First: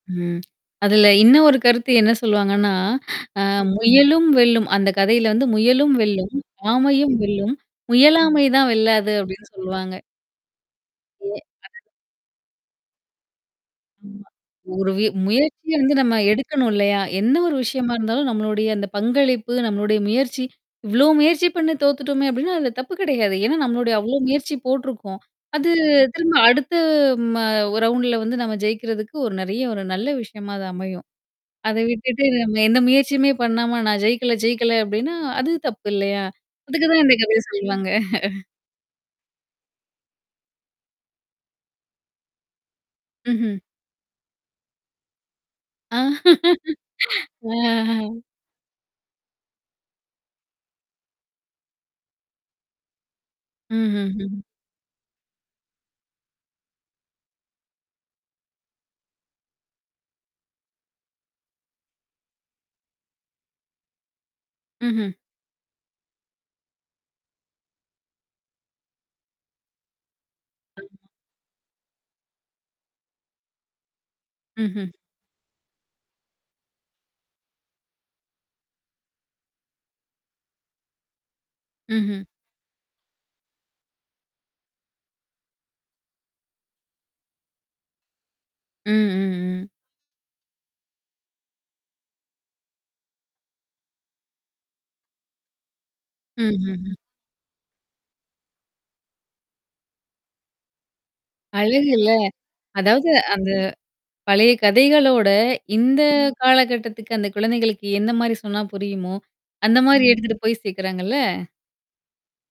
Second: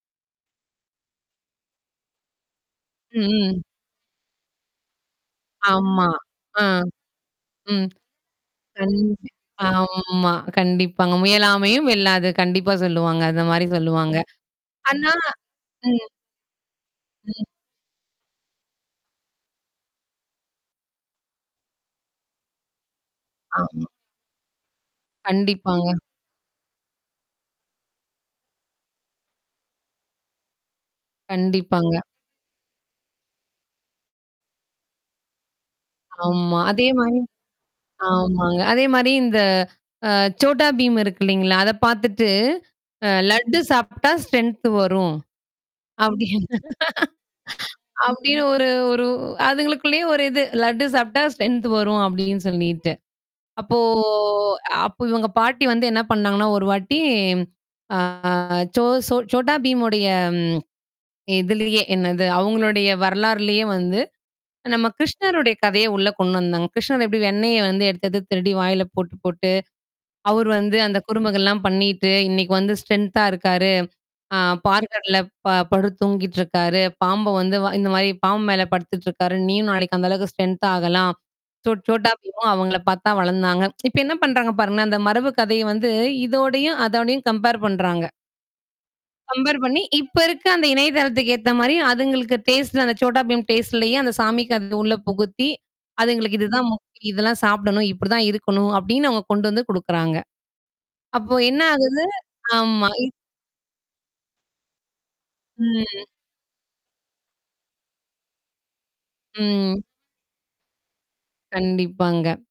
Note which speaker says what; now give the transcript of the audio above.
Speaker 1: ம். அதுல இன்ன ஒரு கருத்து என்ன சொல்லுவாங்கன்னா, அ
Speaker 2: ம்.
Speaker 1: முயலும் வெல்லும். அந்த கதையில வந்து முயலும்
Speaker 2: ஆமா.
Speaker 1: வெல்லும்,
Speaker 2: ஆ.
Speaker 1: ஆமையும் வெல்லும்.
Speaker 2: ம்.
Speaker 1: முயலாமை தான் வெல்லாது அப்டின்னு
Speaker 2: கண்டிப்பா
Speaker 1: சொல்லுவாங்க.
Speaker 2: ஆமா. கண்டிப்பாங்க.
Speaker 1: ஏ! [unintelligible]
Speaker 2: முயலாமையும் வெல்லாது. கண்டிப்பா சொல்லுவாங்க. அந்த மாரி சொல்லுவாங்க.
Speaker 1: ஆமா ஒரு வி
Speaker 2: ஆனா.
Speaker 1: முயற்சிய வந்து
Speaker 2: ம்.
Speaker 1: நம்ம எடுக்கணும் இல்லையா? என்ன
Speaker 2: ம்.
Speaker 1: ஒரு விஷயமா இருந்தாலும் நம்மளுடைய அந்த பங்களிப்பு, நம்மளுடைய முயற்சி இவ்ளோ முயற்சி பண்ணு தோத்துட்டோமே அப்டின்னா, அந்த தப்பு கெடையாது. ஏன்னா,
Speaker 2: ஆமா.
Speaker 1: நம்மளுடைய அவ்வளோ முயற்சி போடருக்கோம். அது
Speaker 2: கண்டிப்பாங்க.
Speaker 1: திரும்ப அடுத்து ம ரவுண்ட்ல வந்து நம்ம ஜெயிக்கிறதுக்கு ஒரு நெறைய ஒரு நல்ல விஷயமா அது அமையும். அத
Speaker 2: கண்டிப்பாங்க.
Speaker 1: விட்டுட்டு நம்ம எந்த முயற்சியுமே பண்ணாம நான் ஜெயிக்கல, ஜெயிக்கல அப்படின்னா, அது தப்பு இல்லையா?
Speaker 2: ஆமா.
Speaker 1: அதுக்கு
Speaker 2: அதே
Speaker 1: தான் இந்த
Speaker 2: மாரி.
Speaker 1: கதைய சொல்லுவாங்க.
Speaker 2: ஆமாங்க. அதே மாரி இந்த அ Chhota Bheem இருக்கு இல்லைங்களா? அத பாத்துட்டு, அ லட்டு
Speaker 1: ம்ஹ்ம்.
Speaker 2: சாப்பிடா ஸ்ட்ரென்த் வரும். அப்டீன்னு
Speaker 1: அ.
Speaker 2: அப்டின்னு ஒரு, ஒரு அதுங்களுக்குள்ளேயே ஒரு இது லட்டு சாப்ட்டா ஸ்ட்ரென்த் வரும் அப்டின்னு சொல்லிட்டு. அப்போ
Speaker 1: ம்ஹ்ஹ்ம்.
Speaker 2: அப்ப இவங்க பாட்டி வந்து என்ன பண்ணாங்கன்னா, ஒரு வாட்டி ஆ ஜோ சோ Chhota Bheemவுடய ம். எதுலயே என்னது அவங்களுடைய வரலாறுலயே வந்து, நம்ம
Speaker 1: ம்ஹ்ம்.
Speaker 2: கிருஷ்ணருடைய கதைய உள்ள கொண்டு வந்தாங்க. கிருஷ்ணர் எப்படி வெண்ணெய வந்து எடுத்தது, எடுத்தது திருடி வாயில போட்டு, போட்டு அவரு வந்து அந்த குறும்புகள்லாம் பண்ணிட்டு இன்னைக்கு வந்து ஸ்ட்ரென்த்தா இருக்காரு. ஆ
Speaker 1: ம்ஹ்ம்.
Speaker 2: வேர்கடல ப படுத்தூங்கிட்டுருக்காரு. பாம்ப வந்து வ இந்த வாயி பாம்பு மேல படுத்துட்டுருக்காரு. நீயும் நாளைக்கு அந்த அளவுக்கு ஸ்ட்ரென்த்தாகலாம். சோ Chhota
Speaker 1: ம்ஹ்ம்.
Speaker 2: Bheemமும் அவங்கள பாத்து தான் வளந்தாங்க. இப்ப என்ன பண்றாங்க பாருங்களே அந்த மரபு கதைய வந்து இதோடயும், அதோடயும் கம்பேர் பண்றாங்க.
Speaker 1: ம்,
Speaker 2: கம்பேர்
Speaker 1: ம், ம்.
Speaker 2: பண்ணி, இப்ப இருக்க அந்த இணையதளத்துக்கு ஏத்த மாரி அதுங்களுக்கு டேஸ்ட் அந்த Chhota Bheem டேஸ்ட்லயே அந்த சாமிக்கு அத உள்ள புகுத்தி, அதுங்களுக்கு
Speaker 1: ம்,
Speaker 2: இதுதான்
Speaker 1: ம், ம்.
Speaker 2: முக்கியாம் இதெல்லாம் சாப்பிடணும் இப்டிதான் இருக்கணும். அப்டின்னு அவுங்க கொண்டு வந்து குடுக்குறாங்க. அப்போ என்ன ஆகுது
Speaker 1: அழகுல்ல
Speaker 2: ஆமா.
Speaker 1: அதாவது அந்த பழைய கதைகளோட இந்த
Speaker 2: ம்.
Speaker 1: காலகட்டத்துக்கு அந்த குழந்தைகளுக்கு எந்த மாரி சொன்னா புரியுமோ, அந்த
Speaker 2: ம்.
Speaker 1: மாரி எடுத்துட்டு போய் சேக்குறாங்கல்ல?
Speaker 2: கண்டிப்பாங்க.